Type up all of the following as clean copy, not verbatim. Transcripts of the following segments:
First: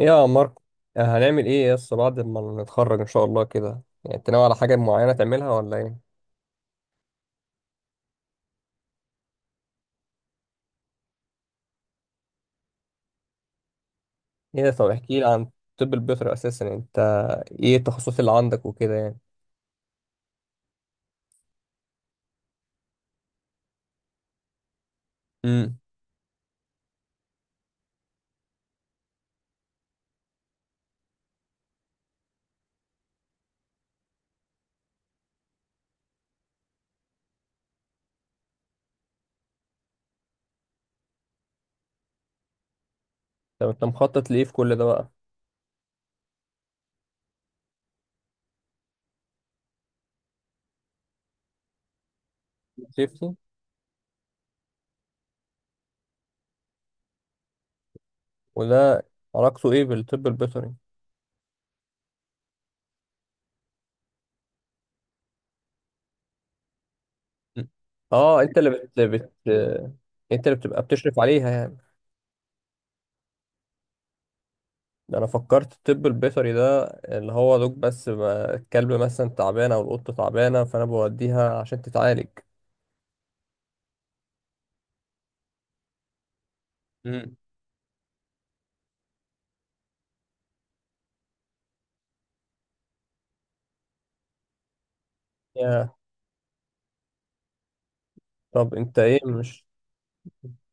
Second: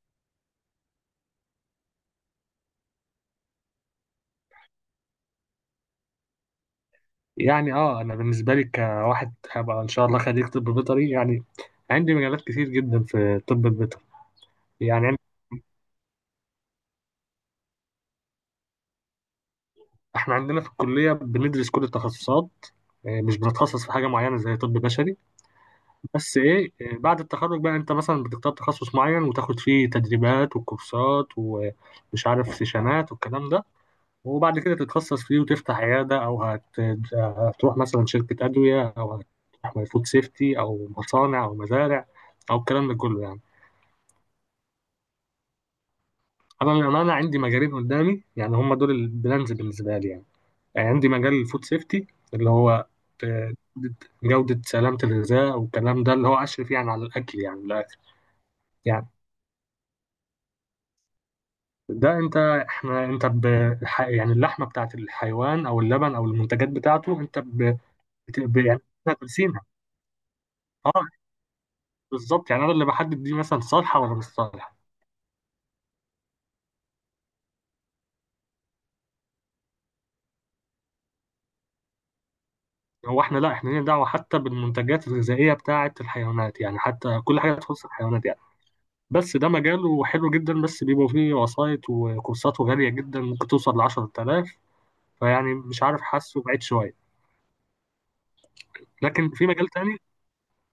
ايه يا ماركو. هنعمل ايه يس بعد ما نتخرج ان شاء الله كده؟ يعني انت ناوي على حاجه معينه تعملها ولا ايه؟ يعني انا بالنسبه لي كواحد هبقى ان شاء الله خريج طب بيطري يعني عندي مجالات كتير جدا في الطب البيطري. ايه، طب يعني احكي لي عن طب البيطري اساسا. يعني انت ايه التخصصات اللي عندك وكده يعني؟ احنا عندنا في الكليه بندرس كل التخصصات، مش بنتخصص في حاجه معينه زي طب بشري. امم. بس ايه، بعد التخرج بقى انت مثلا بتختار تخصص معين وتاخد فيه تدريبات وكورسات ومش عارف سيشنات والكلام ده، وبعد كده تتخصص فيه وتفتح عياده او هتروح مثلا شركه ادويه، او هتروح فود سيفتي او مصانع او مزارع، او الكلام ده كله يعني. طب انت مخطط لايه في كل ده بقى؟ انا للامانه عندي مجالين قدامي، يعني هم دول البلانز بالنسبه لي يعني. يعني عندي مجال الفود سيفتي، اللي هو سيفتي. آه، جوده سلامه الغذاء والكلام ده، اللي هو اشرف يعني على الاكل يعني من الاخر. وده يعني علاقته ايه بالطب البيطري؟ ده انت احنا انت يعني اللحمه بتاعت الحيوان او اللبن او المنتجات بتاعته، انت مم. اه، انت اللي يعني احنا بنسينها. انت اللي بتبقى اه بتشرف عليها يعني. بالظبط، يعني انا اللي بحدد دي مثلا صالحه ولا مش صالحه. ده انا فكرت الطب البيطري ده اللي هو دوك، بس بقى الكلب مثلا تعبانه او القطه تعبانه فانا بوديها عشان تتعالج. هو احنا لا احنا لينا دعوه حتى بالمنتجات الغذائيه بتاعت الحيوانات، يعني حتى مم. كل حاجه تخص الحيوانات يعني. بس ده مجاله حلو جدا، بس بيبقوا فيه وسايط وكورساته غالية جدا، ممكن توصل لعشرة آلاف. فيعني مش عارف، حاسه بعيد شوية. طب انت ايه؟ لكن في مش مجال تاني.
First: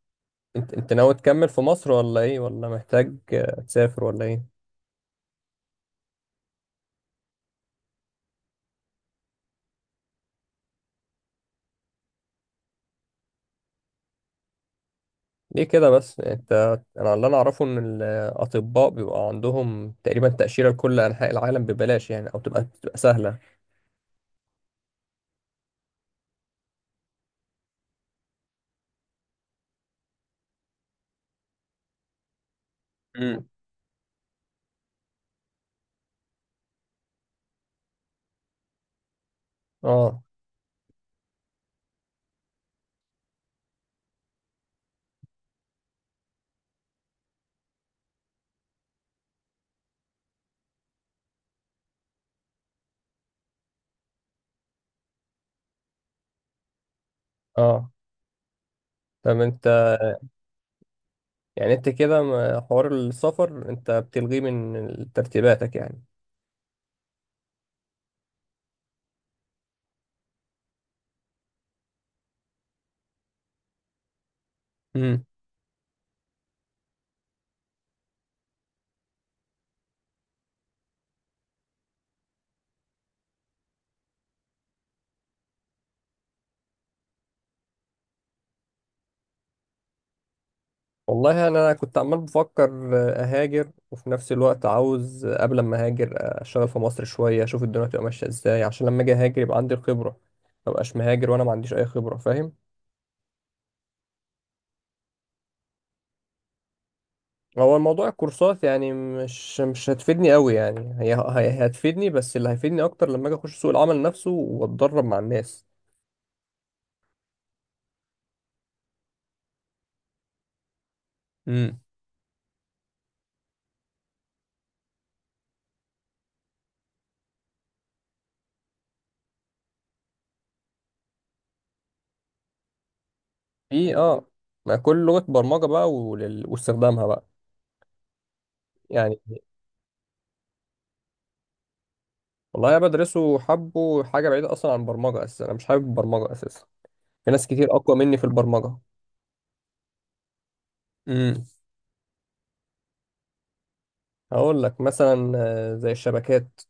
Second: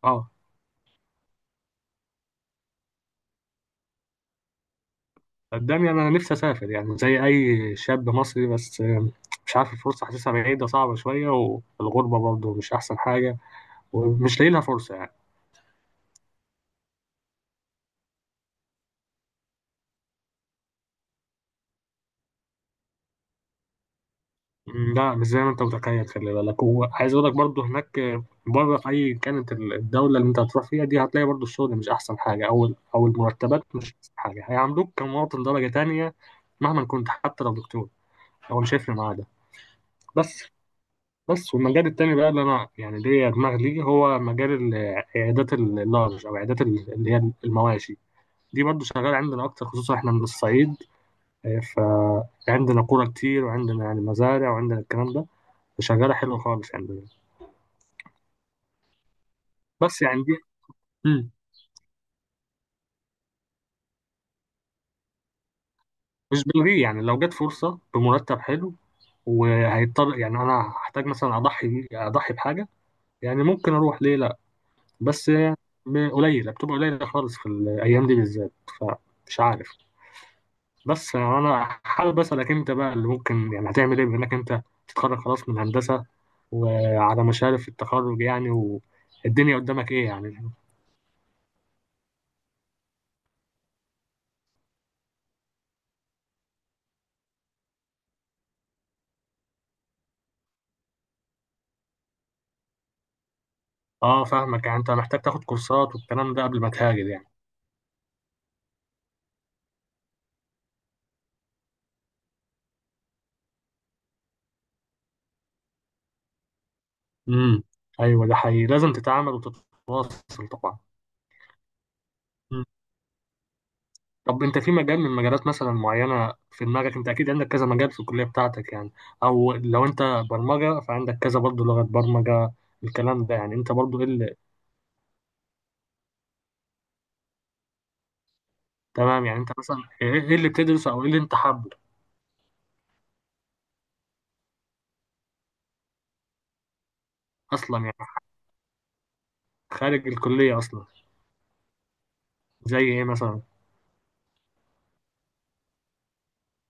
اه انت انت ناوي تكمل في مصر ولا ايه، ولا محتاج تسافر ولا ايه؟ قدامي أنا نفسي أسافر يعني زي أي شاب مصري، بس مش عارف الفرصة حاسسها بعيدة صعبة شوية، والغربة برضه مش أحسن حاجة، ومش لاقي لها فرصة يعني. ليه كده بس انت؟ انا اللي اعرفه ان الاطباء بيبقى عندهم تقريبا تأشيرة لكل انحاء العالم ببلاش يعني، او تبقى سهلة. مم، لا مش زي ما انت متخيل، خلي بالك، وعايز اقول لك برضو هناك، بره، في اي كانت الدوله اللي انت هتروح فيها دي، هتلاقي برضو الشغل مش احسن حاجه، او او امم. المرتبات مش احسن حاجه، هيعاملوك كمواطن درجه تانية. مهما كنت، حتى لو دكتور، هو مش هيفرق معاه ده. اه. بس بس والمجال التاني بقى اللي انا يعني ليا دماغ ليه، هو مجال عيادات اللارج، او عيادات اللي هي المواشي. دي برضو شغاله عندنا اكتر، خصوصا احنا من الصعيد، آه، فعندنا قرى كتير، وعندنا يعني مزارع، وعندنا الكلام ده. شغالة حلوة خالص يعني. اه. طب انت بس يعني دي مم. يعني انت كده ما- حوار السفر انت بتلغيه من ترتيباتك يعني؟ مش بلغيه، يعني لو جت فرصة بمرتب حلو، وهيضطر يعني أنا هحتاج مثلا أضحي بحاجة يعني، ممكن أروح ليه. لأ امم. بس قليلة، بتبقى قليلة خالص في الأيام دي بالذات، فمش عارف. بس أنا حابب أسألك أنت بقى، اللي ممكن يعني هتعمل إيه، بما إنك أنت تتخرج خلاص من هندسة، وعلى مشارف التخرج يعني، والدنيا قدامك إيه يعني؟ والله انا كنت عمال بفكر اهاجر، وفي نفس الوقت عاوز قبل ما اهاجر اشتغل في مصر شويه، اشوف الدنيا هتبقى ماشيه ازاي، عشان لما اجي اهاجر يبقى عندي الخبره. ما ابقاش مهاجر وانا ما عنديش اي خبره، فاهم؟ أه فاهمك، يعني أنت محتاج تاخد كورسات والكلام ده قبل ما تهاجر يعني. هو الموضوع الكورسات يعني مش هتفيدني قوي يعني، هتفيدني، بس اللي هيفيدني اكتر لما اجي اخش سوق العمل نفسه واتدرب مع الناس. امم، ايوه ده حقيقي، لازم تتعامل وتتواصل طبعا. امم. مم. طب انت في مجال من مجالات مثلا معينه في دماغك؟ انت اكيد عندك كذا مجال في الكليه بتاعتك يعني، او لو انت برمجه فعندك كذا برضه لغه برمجه، الكلام ده. يعني انت في برضه ايه اه، اللي، ما كل لغة برمجة بقى ولل- واستخدامها بقى يعني. تمام يعني انت مثلا ايه، إيه اللي بتدرسه او ايه اللي انت حابه والله انا بدرسه حبه حاجة بعيدة اصلا عن البرمجة، اساسا انا مش حابب البرمجة اساسا. في ناس كتير اصلا اقوى يعني، مني في البرمجه. خارج الكليه اصلا، امم. زي ايه مثلا؟ هقول لك مثلا زي الشبكات،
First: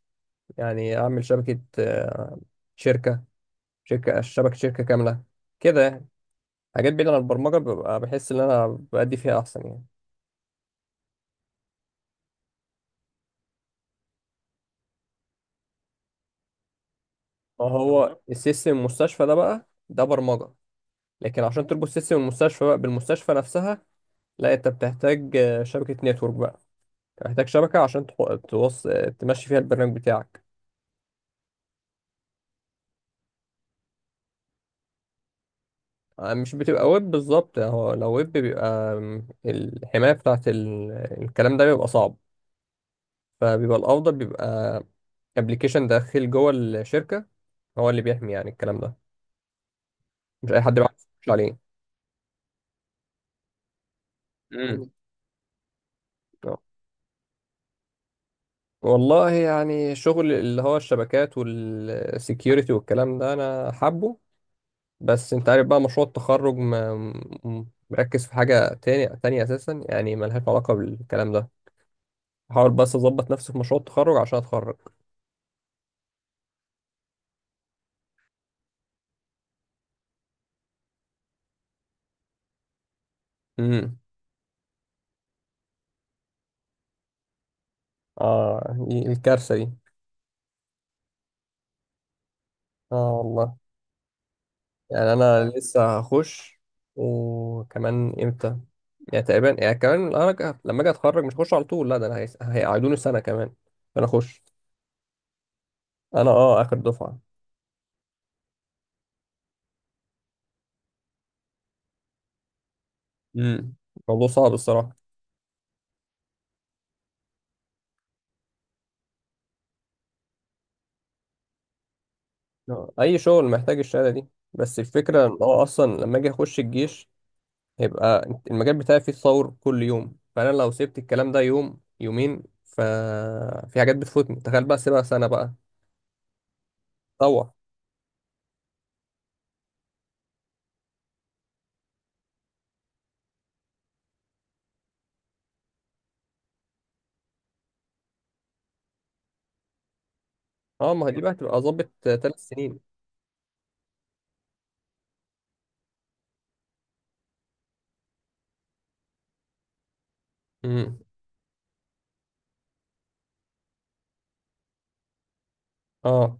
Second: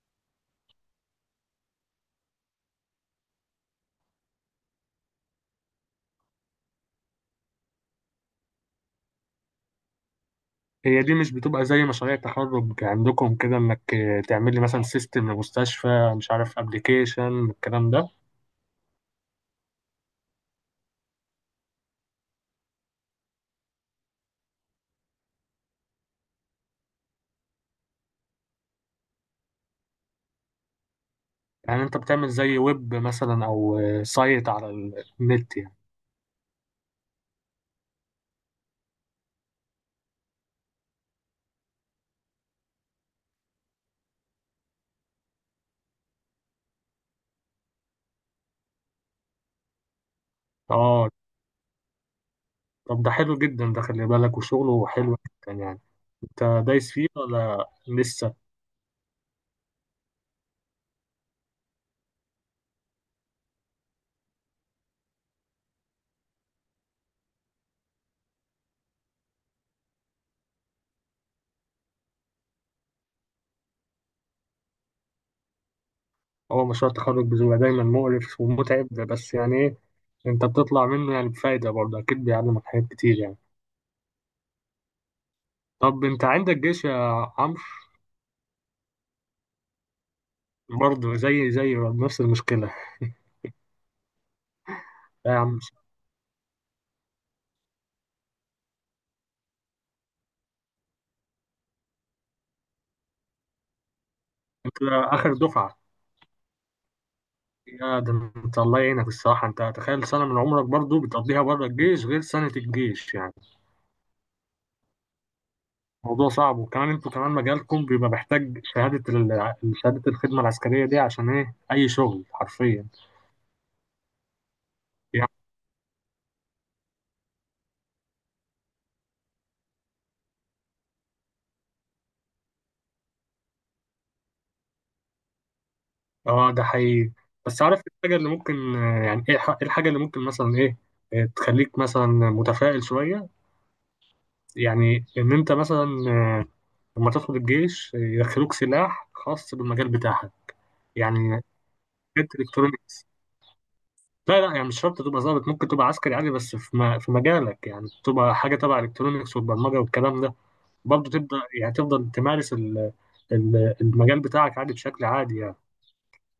يعني اعمل شبكه، شركه، شركه شبكه شركه كامله كده يعني. حاجات بعيده عن البرمجه، ببقى بحس ان انا بأدي فيها احسن يعني. هي دي مش بتبقى زي مشاريع تخرج عندكم كده، انك تعمل لي مثلا سيستم لمستشفى، مش عارف ابلكيشن، ما الكلام ده. هو السيستم المستشفى ده بقى ده برمجه، لكن عشان تربط سيستم المستشفى بقى بالمستشفى نفسها، لا انت بتحتاج شبكه نتورك بقى، بتحتاج شبكه عشان تحو- توص... آه، تمشي فيها البرنامج بتاعك. يعني انت بتعمل زي ويب مثلا او سايت على النت يعني؟ مش بتبقى ويب بالظبط. هو لو ويب بيبقى الحماية بتاعت ال- الكلام ده بيبقى صعب، فبيبقى الأفضل بيبقى ابلكيشن داخل جوه الشركة هو اللي بيحمي يعني. الكلام ده مش أي حد بيعرف اه يخش عليه. طب ده حلو جدا، ده خلي بالك وشغله امم. حلو جدا يعني. آه. انت دايس فيه ولا لسه؟ والله يعني شغل اللي هو الشبكات والسكيورتي والكلام ده أنا حابه. بس أنت عارف بقى مشروع التخرج ما- م- مركز في حاجة تانية أساسا يعني، ملهاش علاقة بالكلام ده. بحاول بس أظبط نفسي في مشروع التخرج عشان أتخرج. هو مشروع التخرج بيبقى دايما مقرف ومتعب، بس يعني ايه، انت بتطلع منه يعني بفايدة برضه، اكيد بيعلمك حاجات كتير يعني. مم. طب انت عندك جيش يا عمرو؟ اه، دي- الكارثة دي. برضه زي نفس المشكلة. اه والله، يعني لا يا انا عم، لسه هخش. وكمان امتى؟ يعني تقريبا يعني كمان انا ك- لما اجي اتخرج مش هخش على طول، لا ده انا هيس- هيقعدوني سنة كمان. انا اخش. انت اخر دفعة! انا اه اخر دفعة. يا ده انت الله يعينك الصراحة، انت تخيل سنة من عمرك برضه بتقضيها بره الجيش، غير سنة الجيش يعني. امم. الموضوع صعب الصراحة. موضوع صعب، وكمان انتوا كمان مجالكم بيبقى محتاج شهادة شهادة الخدمة العسكرية دي عشان ايه، أي شغل حرفيا اي شغل محتاج الشهادة دي. بس الفكرة يعني. ان هو اصلا لما اجي اخش الجيش هيبقى المجال بتاعي فيه تطور كل يوم، فانا لو سبت الكلام ده يوم يومين ففي حاجات بتفوتني، تخيل بقى سيبها سنة بقى. اه ده حقيقي. تطور. بس عارف إيه الحاجة اللي ممكن، يعني ايه إيه الحاجة اللي ممكن مثلا ايه، تخليك مثلا متفائل شوية، يعني ان انت مثلا، آه، لما تدخل الجيش، يدخلوك سلاح خاص بالمجال بتاعك، اه، ما هي دي بقى يعني هتبقى ظابط حاجات 3 سنين. الكترونيكس. لا لا، يعني مش شرط تبقى ظابط، ممكن تبقى عسكري عادي، بس في في مجالك يعني، تبقى حاجة تبع الكترونيكس والبرمجة والكلام ده، امم. برضه تبدا يعني تفضل تمارس المجال بتاعك عادي بشكل عادي يعني. اه.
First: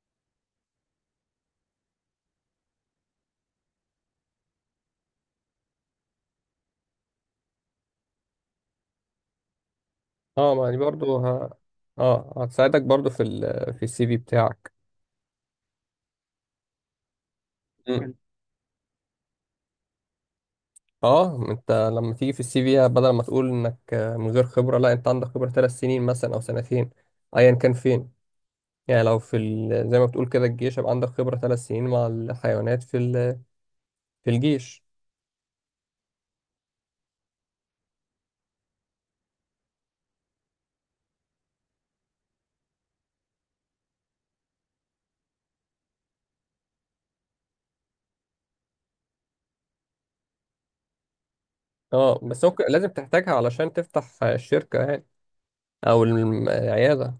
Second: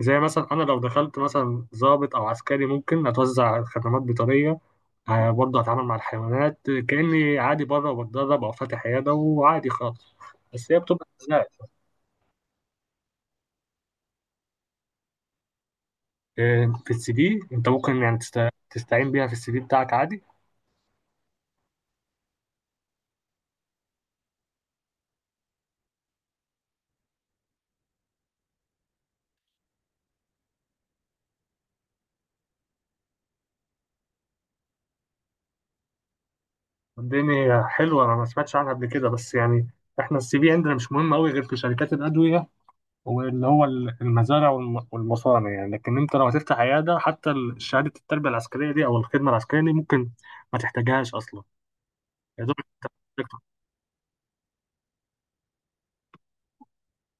زي مثلا انا لو دخلت مثلا ضابط او عسكري، ممكن اتوزع خدمات بيطريه، برضه اتعامل مع الحيوانات كاني عادي بره، وبتدرب او فاتح عياده، وعادي خالص. اه، ما بس دي هي بتبقى برضو ازاي؟ ه... اه، هتساعدك برضو في ال... في السي في بتاعك. في السي في انت ممكن مم. يعني تستعين بيها في السي في بتاعك عادي. اه، ما انت لما تيجي في السي في بدل ما تقول انك من غير خبرة، لا، انت عندك خبرة 3 سنين مثلا او 2 سنين، ايا كان فين. يعني لو في ال... زي ما بتقول كده الجيش، يبقى عندك خبرة 3 سنين مع الحيوانات في ال... في الجيش. الدنيا حلوه، انا ما سمعتش عنها قبل كده، بس يعني احنا السي في عندنا مش مهم قوي غير في شركات الادويه، واللي هو المزارع والمصانع يعني. لكن انت لو هتفتح عياده حتى شهاده التربيه العسكريه دي او الخدمه العسكريه دي ممكن ما تحتاجهاش اصلا. اه، بس يا دوب ممكن انت، لازم تحتاجها علشان تفتح الشركة يعني، او الم- العيادة.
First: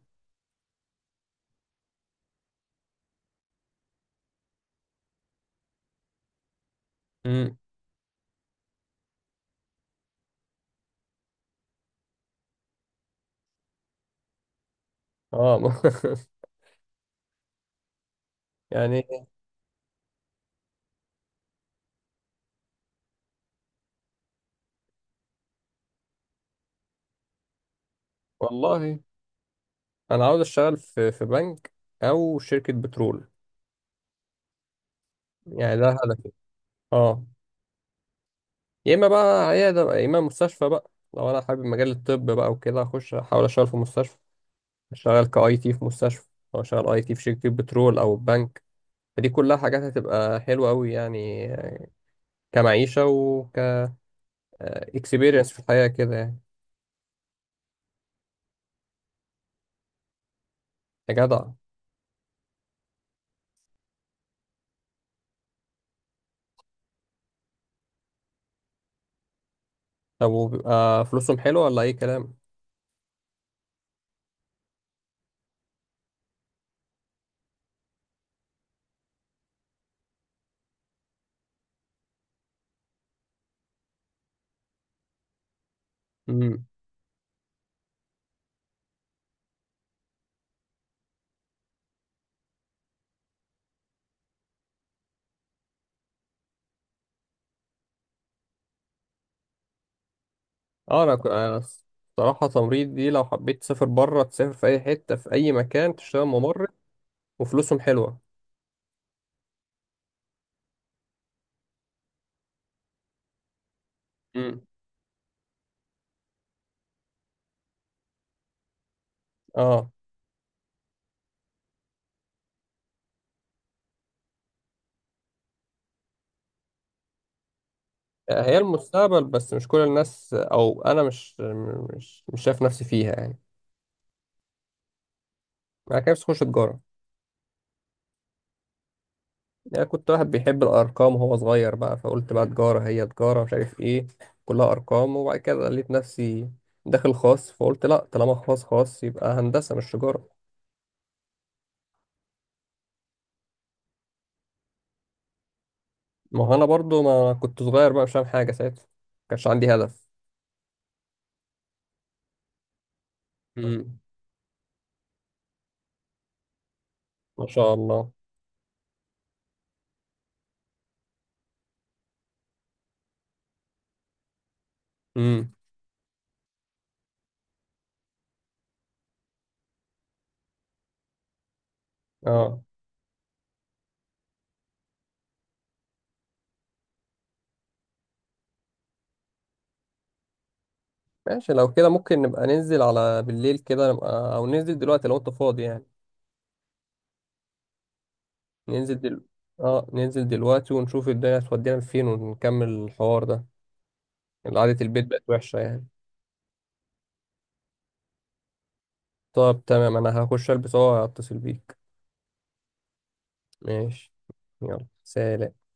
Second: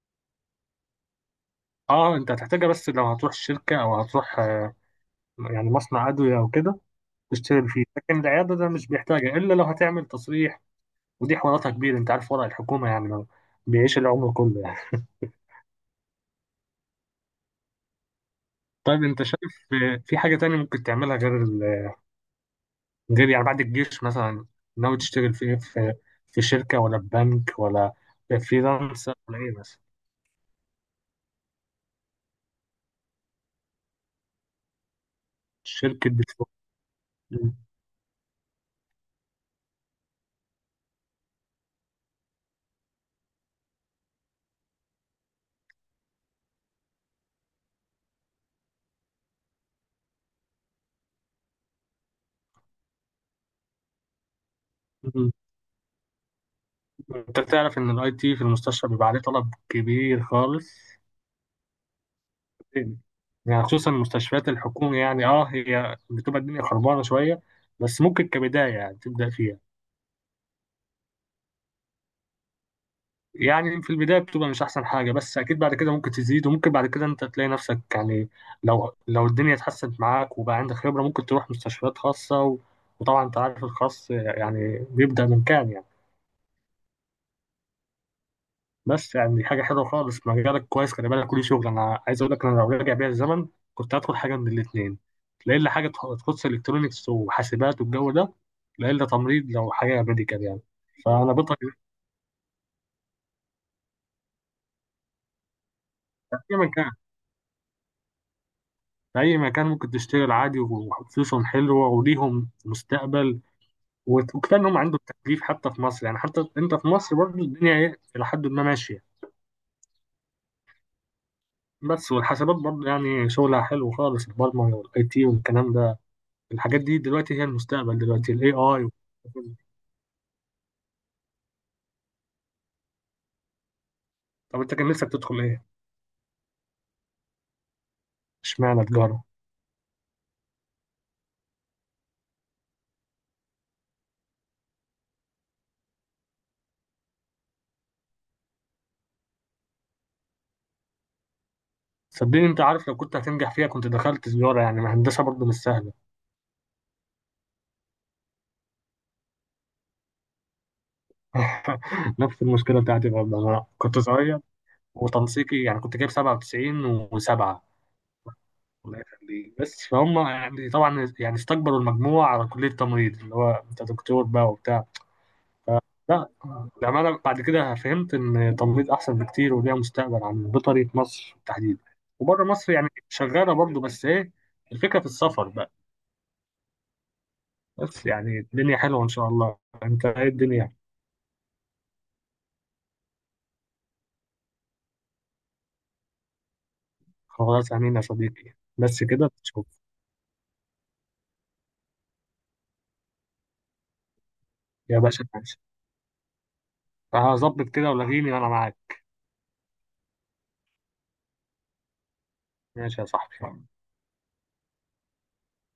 اه انت هتحتاجها بس لو هتروح شركه، او هتروح يعني مصنع ادويه او كده، امم. تشتغل فيه. لكن العياده ده مش بيحتاجها الا لو هتعمل تصريح، ودي حواراتها كبيره، انت عارف ورق الحكومه يعني، لو بيعيش العمر كله يعني. اه طيب يعني. انت شايف في حاجه تانية ممكن تعملها غير، غير يعني بعد الجيش مثلا، ناوي تشتغل في ايه، في شركة ولا في بنك، ولا والله فريلانس ولا ايه مثلا؟ انا عاوز اشتغل في في بنك او شركه بترول. يعني ده شركة هدفي. بترول. اه. مم. يا اما بقى عياده بقى، يا اما مستشفى بقى لو انا حابب مجال الطب بقى وكده، اخش احاول اشتغل في مستشفى، اشتغل كاي تي في مستشفى، او اشتغل اي تي في شركه بترول او بنك. فدي كلها حاجات هتبقى حلوه قوي يعني، كمعيشه وك مم. اكسبيرينس في الحياه كده يعني. انت تعرف ان الاي تي في المستشفى بيبقى عليه طلب كبير خالص؟ يا جدع. يعني خصوصا المستشفيات الحكومية، يعني اه هي بتبقى الدنيا خربانة شوية، بس ممكن كبداية يعني تبدأ فيها. طب وبيبقى فلوسهم حلوه ولا اي كلام؟ يعني في البداية بتبقى مش أحسن حاجة، بس أكيد بعد كده ممكن تزيد، وممكن بعد كده أنت تلاقي نفسك يعني، لو الدنيا اتحسنت معاك وبقى عندك خبرة، ممكن تروح مستشفيات خاصة وطبعا أنت عارف الخاص يعني بيبدأ من كام يعني. بس يعني دي حاجة حلوة خالص، مجالك كويس، خلي بالك وليه شغل. أنا عايز أقول لك، أنا لو راجع بيا الزمن، كنت هدخل حاجة من الاتنين، لا إلا حاجة تخص إلكترونيكس وحاسبات والجو ده، لا إلا تمريض لو حاجة ميديكال يعني. اه انا ك- فأنا انا بطل. الصراحه تمريض دي لو حبيت تسافر بره، تسافر في اي حته، في اي مكان تشتغل ممرض أيا كان، وفلوسهم حلوه. في أي مكان ممكن تشتغل عادي، وفلوسهم حلوة، وليهم مستقبل، وكفاية مم. إنهم عندهم تكليف حتى في مصر يعني، حتى أنت في مصر برضه الدنيا إيه إلى حد ما ماشية. اه، بس والحسابات برضه يعني شغلها حلو خالص، البرمجة والأي تي والكلام ده، الحاجات دي دلوقتي هي المستقبل، دلوقتي ال هي AI. المستقبل بس مش كل الناس، او انا مش شايف نفسي فيها يعني. طب أنت كان نفسك تدخل إيه؟ انا كان نفسي اخش تجاره. اشمعنى تجارة؟ يعني كنت واحد بيحب الارقام وهو صغير بقى، فقلت بقى تجاره، هي تجاره مش عارف ايه، كلها ارقام. وبعد كده لقيت نفسي داخل خاص فقلت لا، طالما خاص خاص يبقى هندسه مش تجاره. صدقني أنت عارف، لو كنت هتنجح فيها كنت دخلت تجارة يعني، ما هندسة برضه مش سهلة. ما هو انا برضو ما كنت صغير بقى مش فاهم حاجه ساعتها، ما كانش عندي هدف. نفس المشكلة بتاعتي برضه، أنا امم. كنت صغير، وتنسيقي يعني كنت جايب 97 و7. ما شاء الله. الله يخليك، بس فهم يعني، طبعا يعني استكبروا المجموعة على كلية تمريض، اللي هو انت دكتور بقى وبتاع. امم. لا، لما بعد كده فهمت ان تمريض احسن بكتير وليها مستقبل عن بيطري في مصر تحديدا. وبره اه. مصر يعني شغالة برضو بس ايه، الفكرة في السفر بقى. بس يعني الدنيا حلوة ان شاء الله. انت ايه الدنيا؟ ماشي، لو كده ممكن نبقى ننزل على بالليل كده نبقى، او ننزل دلوقتي لو انت فاضي يعني. خلاص، امين يا صديقي، ننزل بس دل... كده تشوف. اه، ننزل دلوقتي ونشوف الدنيا هتودينا فين ونكمل الحوار ده. قعدة يا البيت بقت باشا وحشة ماشي، يعني. هظبط كده ولاغيني وانا معاك. طب تمام، انا هخش البس وهتصل بيك. ماشي يا صاحبي. ماشي. يلا سلام.